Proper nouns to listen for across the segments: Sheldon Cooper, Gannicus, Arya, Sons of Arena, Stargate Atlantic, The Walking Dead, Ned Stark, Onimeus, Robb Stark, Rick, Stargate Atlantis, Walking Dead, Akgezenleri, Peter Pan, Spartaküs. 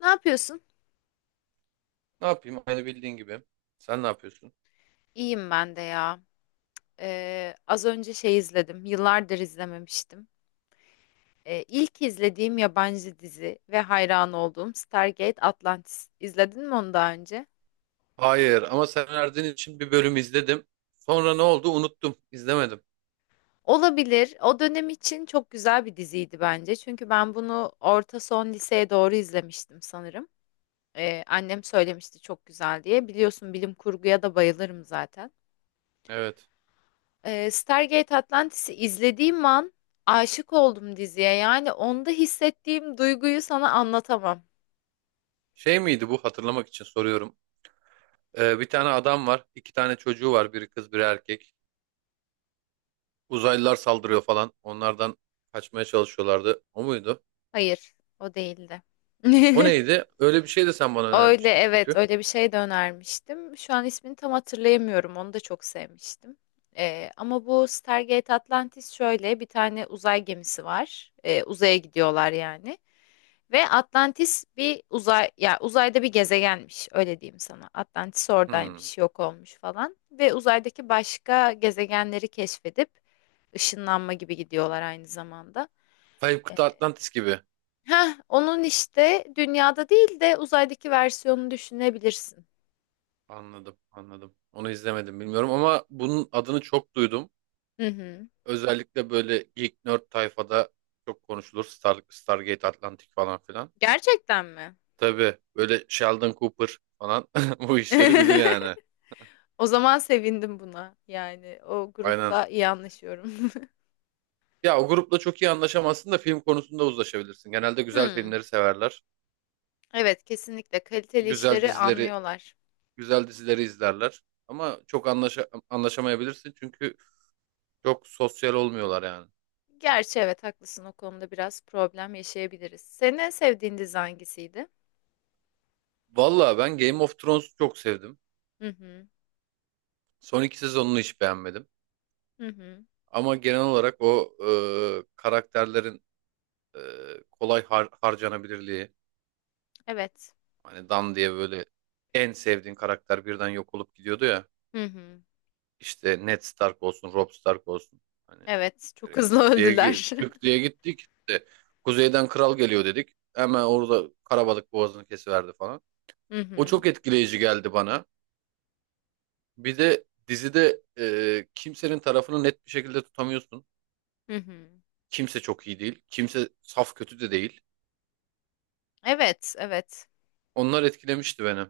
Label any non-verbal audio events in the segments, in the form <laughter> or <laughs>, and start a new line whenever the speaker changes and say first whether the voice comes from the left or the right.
left: Ne yapıyorsun?
right: Ne yapayım? Aynı bildiğin gibi. Sen ne yapıyorsun?
left: İyiyim ben de ya. Az önce şey izledim. Yıllardır izlememiştim. İlk izlediğim yabancı dizi ve hayran olduğum Stargate Atlantis. İzledin mi onu daha önce?
right: Hayır ama sen Erdin için bir bölüm izledim. Sonra ne oldu? Unuttum. İzlemedim.
left: Olabilir. O dönem için çok güzel bir diziydi bence. Çünkü ben bunu orta son liseye doğru izlemiştim sanırım. Annem söylemişti çok güzel diye. Biliyorsun bilim kurguya da bayılırım zaten.
right: Evet.
left: Stargate Atlantis'i izlediğim an aşık oldum diziye. Yani onda hissettiğim duyguyu sana anlatamam.
right: Şey miydi bu? Hatırlamak için soruyorum. Bir tane adam var. İki tane çocuğu var. Biri kız, biri erkek. Uzaylılar saldırıyor falan. Onlardan kaçmaya çalışıyorlardı. O muydu?
left: Hayır, o değildi.
right: O
left: <laughs>
right: neydi? Öyle bir şey de sen bana
left: Öyle
right: önermiştin
left: evet,
right: çünkü.
left: öyle bir şey de önermiştim. Şu an ismini tam hatırlayamıyorum. Onu da çok sevmiştim. Ama bu Stargate Atlantis şöyle bir tane uzay gemisi var. Uzaya gidiyorlar yani. Ve Atlantis bir uzay ya uzayda bir gezegenmiş öyle diyeyim sana. Atlantis
right: Hmm.
left: oradaymış, yok olmuş falan ve uzaydaki başka gezegenleri keşfedip ışınlanma gibi gidiyorlar aynı zamanda.
right: Kayıp
left: E,
right: Kıta Atlantis gibi.
left: Heh, onun işte dünyada değil de uzaydaki versiyonunu düşünebilirsin.
right: Anladım, anladım. Onu izlemedim, bilmiyorum, ama bunun adını çok duydum.
left: Hı hı.
right: Özellikle böyle geek nerd tayfada çok konuşulur. Stargate Atlantic falan filan.
left: Gerçekten mi?
right: Tabii, böyle Sheldon Cooper falan <laughs> bu işleri bilir
left: <laughs>
right: yani.
left: O zaman sevindim buna. Yani o
right: Aynen.
left: grupla iyi anlaşıyorum. <laughs>
right: Ya, o grupla çok iyi anlaşamazsın da film konusunda uzlaşabilirsin. Genelde güzel
left: Hmm.
right: filmleri severler.
left: Evet, kesinlikle kaliteli
right: Güzel
left: işleri
right: dizileri,
left: anlıyorlar.
right: güzel dizileri izlerler. Ama çok anlaşamayabilirsin çünkü çok sosyal olmuyorlar yani.
left: Gerçi evet haklısın o konuda biraz problem yaşayabiliriz. Senin en sevdiğin dizi hangisiydi?
right: Valla ben Game of Thrones'u çok sevdim.
left: Hı hı.
right: Son 2 sezonunu hiç beğenmedim.
left: Hı hı.
right: Ama genel olarak o karakterlerin e, kolay harcanabilirliği.
left: Evet.
right: Hani Dan diye böyle en sevdiğin karakter birden yok olup gidiyordu ya.
left: Hı hı.
right: İşte Ned Stark olsun, Robb Stark olsun. Hani
left: Evet. Çok
right: direkt
left: hızlı
right: tık diye,
left: öldüler.
right: tık diye gittik. İşte kuzeyden kral geliyor dedik. Hemen orada karabalık boğazını kesiverdi falan.
left: <laughs> Hı
right: O
left: hı.
right: çok etkileyici geldi bana. Bir de dizide kimsenin tarafını net bir şekilde tutamıyorsun.
left: Hı hı.
right: Kimse çok iyi değil. Kimse saf kötü de değil.
left: Evet, evet.
right: Onlar etkilemişti beni.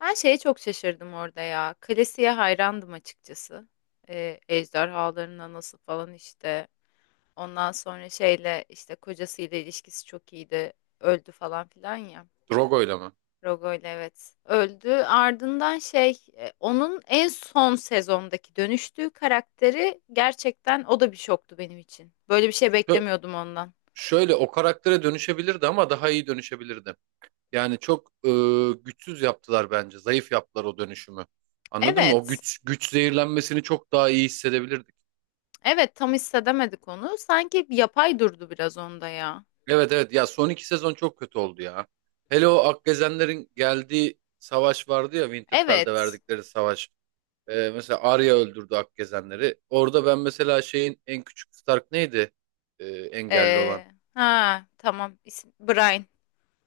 left: Ben şeye çok şaşırdım orada ya. Kalesi'ye hayrandım açıkçası. Ejderhaların anası falan işte. Ondan sonra şeyle işte kocasıyla ilişkisi çok iyiydi. Öldü falan filan ya.
right: Drogo'yla mı?
left: Rogoyla evet. Öldü. Ardından onun en son sezondaki dönüştüğü karakteri gerçekten o da bir şoktu benim için. Böyle bir şey beklemiyordum ondan.
right: Şöyle, o karaktere dönüşebilirdi ama daha iyi dönüşebilirdi. Yani çok güçsüz yaptılar bence. Zayıf yaptılar o dönüşümü. Anladın mı? O
left: Evet.
right: güç zehirlenmesini çok daha iyi hissedebilirdik.
left: Evet tam hissedemedik onu. Sanki yapay durdu biraz onda ya.
right: Evet, evet, ya son iki sezon çok kötü oldu ya. Hele o Akgezenlerin geldiği savaş vardı ya, Winterfell'de
left: Evet.
right: verdikleri savaş. Mesela Arya öldürdü Akgezenleri. Orada ben mesela şeyin en küçük Stark neydi? Engelli olan.
left: Ee, ha tamam. İsmi Brian.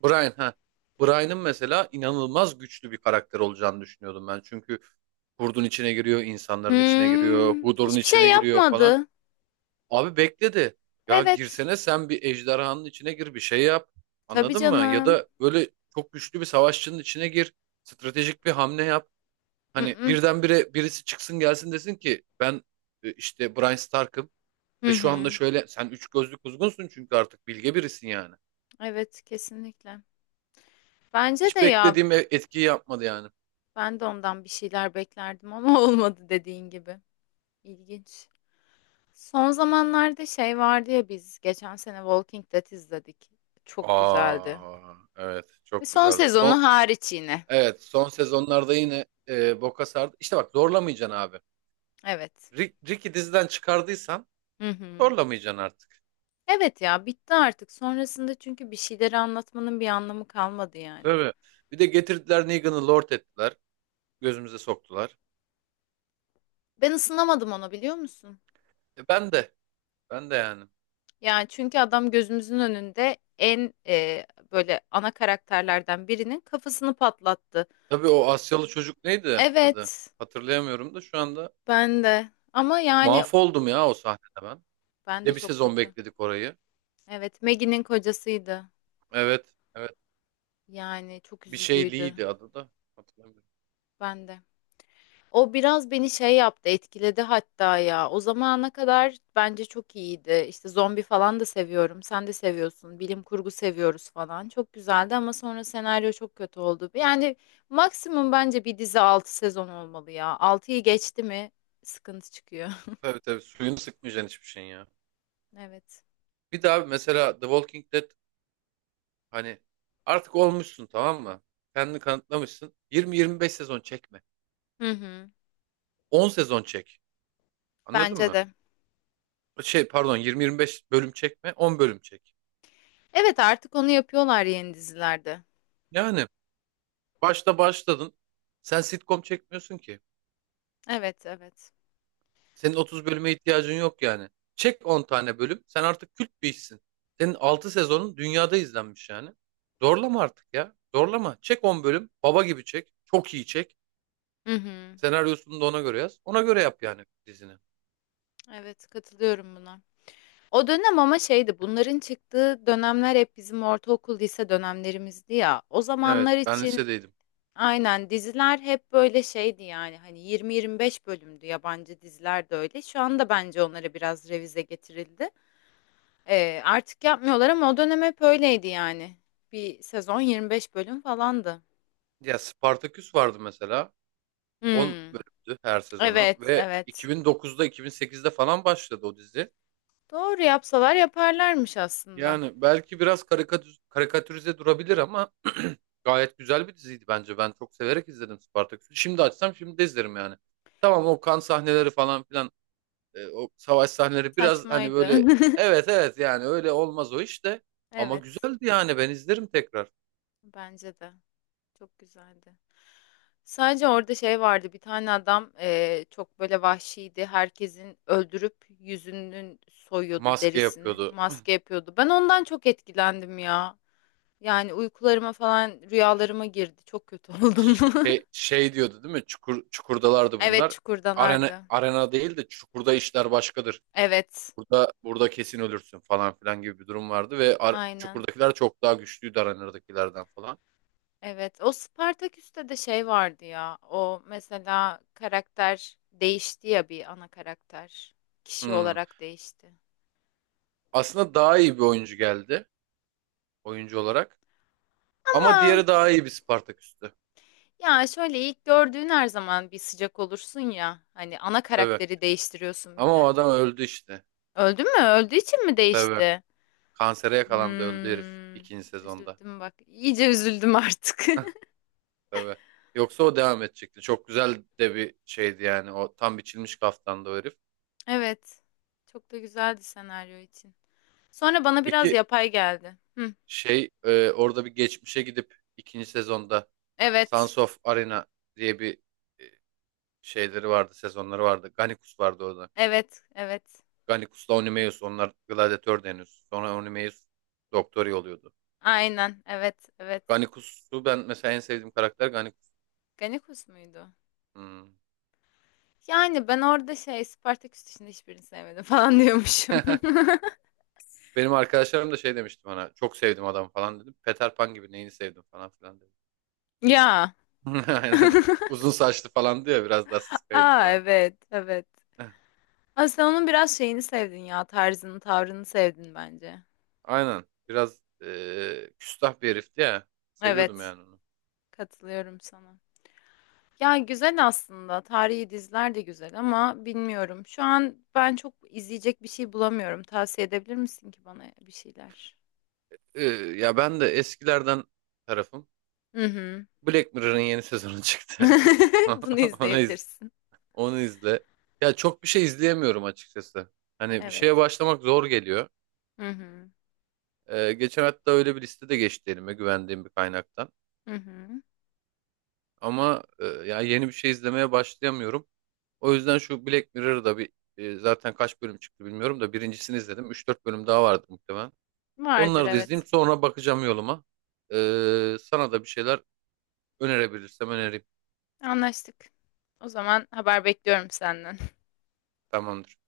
right: Brian ha. Brian'ın mesela inanılmaz güçlü bir karakter olacağını düşünüyordum ben. Çünkü kurdun içine giriyor, insanların içine giriyor,
left: Hmm,
right: Hodor'un
left: hiçbir
right: içine
left: şey
right: giriyor falan.
left: yapmadı.
right: Abi bekledi. Ya
left: Evet.
right: girsene sen, bir ejderhanın içine gir, bir şey yap.
left: Tabii
right: Anladın mı? Ya
left: canım.
right: da böyle çok güçlü bir savaşçının içine gir. Stratejik bir hamle yap. Hani
left: Mm-mm.
right: birdenbire birisi çıksın gelsin, desin ki ben işte Brian Stark'ım
left: Hı
right: ve şu anda
left: hı.
right: şöyle sen üç gözlü kuzgunsun çünkü artık bilge birisin yani.
left: Evet kesinlikle. Bence de
right: Hiç
left: ya.
right: beklediğim etkiyi yapmadı yani.
left: Ben de ondan bir şeyler beklerdim ama <laughs> olmadı dediğin gibi. İlginç. Son zamanlarda şey vardı ya biz geçen sene Walking Dead izledik. Çok güzeldi.
right: Aa, evet,
left: Ve
right: çok
left: son
right: güzeldi. Son
left: sezonu hariç yine.
right: evet son sezonlarda yine boka sardı. İşte bak, zorlamayacaksın abi.
left: Evet.
right: Rick'i diziden çıkardıysan
left: Hı hı.
right: zorlamayacaksın artık.
left: Evet ya bitti artık. Sonrasında çünkü bir şeyleri anlatmanın bir anlamı kalmadı yani.
right: Tabii. Bir de getirdiler, Negan'ı lord ettiler. Gözümüze soktular.
left: Ben ısınamadım ona biliyor musun?
right: E, ben de ben de yani.
left: Yani çünkü adam gözümüzün önünde böyle ana karakterlerden birinin kafasını patlattı.
right: Tabii, o Asyalı çocuk neydi adı?
left: Evet.
right: Hatırlayamıyorum da şu anda
left: Ben de. Ama yani
right: mahvoldum ya o sahnede ben.
left: ben
right: Bir
left: de
right: de bir
left: çok
right: sezon
left: kötü.
right: bekledik orayı.
left: Evet, Maggie'nin kocasıydı.
right: Evet, evet.
left: Yani çok
right: Bir şey
left: üzücüydü.
right: Lee'ydi adı da. Hatırlamıyorum.
left: Ben de. O biraz beni şey yaptı, etkiledi hatta ya. O zamana kadar bence çok iyiydi. İşte zombi falan da seviyorum. Sen de seviyorsun. Bilim kurgu seviyoruz falan. Çok güzeldi ama sonra senaryo çok kötü oldu. Yani maksimum bence bir dizi 6 sezon olmalı ya. 6'yı geçti mi sıkıntı çıkıyor. <laughs>
right: Tabii, tabii, suyunu sıkmayacaksın hiçbir şeyin ya.
left: Evet.
right: Bir daha mesela The Walking Dead, hani artık olmuşsun, tamam mı? Kendini kanıtlamışsın. 20-25 sezon çekme.
left: Hı hı.
right: 10 sezon çek. Anladın
left: Bence
right: mı?
left: de.
right: Şey, pardon, 20-25 bölüm çekme, 10 bölüm çek.
left: Evet artık onu yapıyorlar yeni dizilerde.
right: Yani başta başladın. Sen sitcom çekmiyorsun ki.
left: Evet, evet.
right: Senin 30 bölüme ihtiyacın yok yani. Çek 10 tane bölüm. Sen artık kült bir işsin. Senin 6 sezonun dünyada izlenmiş yani. Zorlama artık ya. Zorlama. Çek 10 bölüm. Baba gibi çek. Çok iyi çek.
left: Hı hı.
right: Senaryosunu da ona göre yaz. Ona göre yap yani dizini.
left: Evet, katılıyorum buna. O dönem ama şeydi, bunların çıktığı dönemler hep bizim ortaokul, lise dönemlerimizdi ya. O
right: Evet,
left: zamanlar
right: ben
left: için
right: lisedeydim.
left: aynen diziler hep böyle şeydi yani. Hani 20-25 bölümdü yabancı diziler de öyle. Şu anda bence onlara biraz revize getirildi. Artık yapmıyorlar ama o dönem hep öyleydi yani. Bir sezon 25 bölüm falandı.
right: Ya Spartaküs vardı mesela. 10
left: Hmm.
right: bölümdü her sezonu
left: Evet,
right: ve
left: evet.
right: 2009'da, 2008'de falan başladı o dizi.
left: Doğru yapsalar yaparlarmış aslında.
right: Yani belki biraz karikatürize durabilir ama <clears throat> gayet güzel bir diziydi bence. Ben çok severek izledim Spartaküs'ü. Şimdi açsam şimdi de izlerim yani. Tamam, o kan sahneleri falan filan, o savaş sahneleri biraz hani
left: Saçmaydı.
right: böyle,
left: <laughs>
right: evet, evet, yani öyle olmaz o işte. Ama
left: Evet,
right: güzeldi yani, ben izlerim tekrar.
left: bence de. Çok güzeldi. Sadece orada şey vardı. Bir tane adam çok böyle vahşiydi. Herkesin öldürüp yüzünün soyuyordu
right: Maske
left: derisini.
right: yapıyordu.
left: Maske yapıyordu. Ben ondan çok etkilendim ya. Yani uykularıma falan rüyalarıma girdi. Çok kötü <laughs> oldum.
right: Şey, diyordu değil mi? Çukurdalardı
left: Evet,
right: bunlar. Arena,
left: çukurdalardı.
right: arena değil de çukurda işler başkadır.
left: Evet,
right: Burada burada kesin ölürsün falan filan gibi bir durum vardı ve
left: aynen.
right: çukurdakiler çok daha güçlüydü arenadakilerden falan.
left: Evet, o Spartaküs'te de şey vardı ya. O mesela karakter değişti ya bir ana karakter. Kişi
right: Hmm.
left: olarak değişti.
right: Aslında daha iyi bir oyuncu geldi oyuncu olarak. Ama
left: Ama
right: diğeri daha iyi bir Spartaküs'tü.
left: ya şöyle ilk gördüğün her zaman bir sıcak olursun ya. Hani ana
right: Tabii.
left: karakteri değiştiriyorsun bir
right: Ama o
left: de.
right: adam öldü işte.
left: Öldü mü? Öldüğü için mi
right: Tabii.
left: değişti?
right: Kansere yakalandı, öldü herif
left: Hmm,
right: ikinci sezonda.
left: üzüldüm bak. İyice üzüldüm artık.
right: <laughs>
left: <laughs>
right: Tabii. Yoksa o devam edecekti. Çok güzel de bir şeydi yani. O tam biçilmiş kaftandı o herif.
left: Evet. Çok da güzeldi senaryo için. Sonra bana biraz
right: Peki,
left: yapay geldi. Hı,
right: Orada bir geçmişe gidip ikinci sezonda
left: evet.
right: Sons of Arena diye bir e, şeyleri vardı, sezonları vardı. Gannicus vardı orada.
left: Evet. Evet.
right: Gannicus'la Onimeus onlar gladiatördü henüz. Sonra Onimeus doktor oluyordu.
left: Aynen. Evet. Evet.
right: Gannicus'u ben mesela, en sevdiğim karakter Gannicus.
left: Ganikus muydu?
right: Hmm.
left: Yani ben orada şey Spartaküs dışında hiçbirini sevmedim falan diyormuşum.
right: <laughs> Benim arkadaşlarım da şey demişti bana. Çok sevdim adam falan dedim. Peter Pan gibi, neyini sevdim falan filan dedim.
left: <laughs> Ya.
right: <laughs> Aynen. Uzun saçlı falan diyor, biraz daha sıskaydı
left: Aa
right: falan.
left: evet evet.
right: <laughs>
left: Aslında onun biraz şeyini sevdin ya tarzını tavrını sevdin bence.
right: Aynen. Biraz küstah bir herifti ya. Seviyordum
left: Evet
right: yani onu.
left: katılıyorum sana. Ya güzel aslında tarihi diziler de güzel ama bilmiyorum. Şu an ben çok izleyecek bir şey bulamıyorum. Tavsiye edebilir misin ki bana bir şeyler?
right: Eee, ya, ben de eskilerden tarafım.
left: Hı hı.
right: Black Mirror'ın yeni sezonu çıktı.
left: <laughs> Bunu
right: <laughs> Onu iz,
left: izleyebilirsin.
right: onu izle. Ya çok bir şey izleyemiyorum açıkçası. Hani bir şeye
left: Evet.
right: başlamak zor geliyor.
left: Hı hı.
right: Geçen hatta öyle bir liste de geçti elime, güvendiğim bir kaynaktan.
left: Hı hı.
right: Ama ya yeni bir şey izlemeye başlayamıyorum. O yüzden şu Black Mirror'da bir zaten kaç bölüm çıktı bilmiyorum da birincisini izledim. Üç dört bölüm daha vardı muhtemelen.
left: Vardır
right: Onları da
left: evet.
right: izleyeyim, sonra bakacağım yoluma. Sana da bir şeyler önerebilirsem önereyim.
left: Anlaştık. O zaman haber bekliyorum senden.
right: Tamamdır.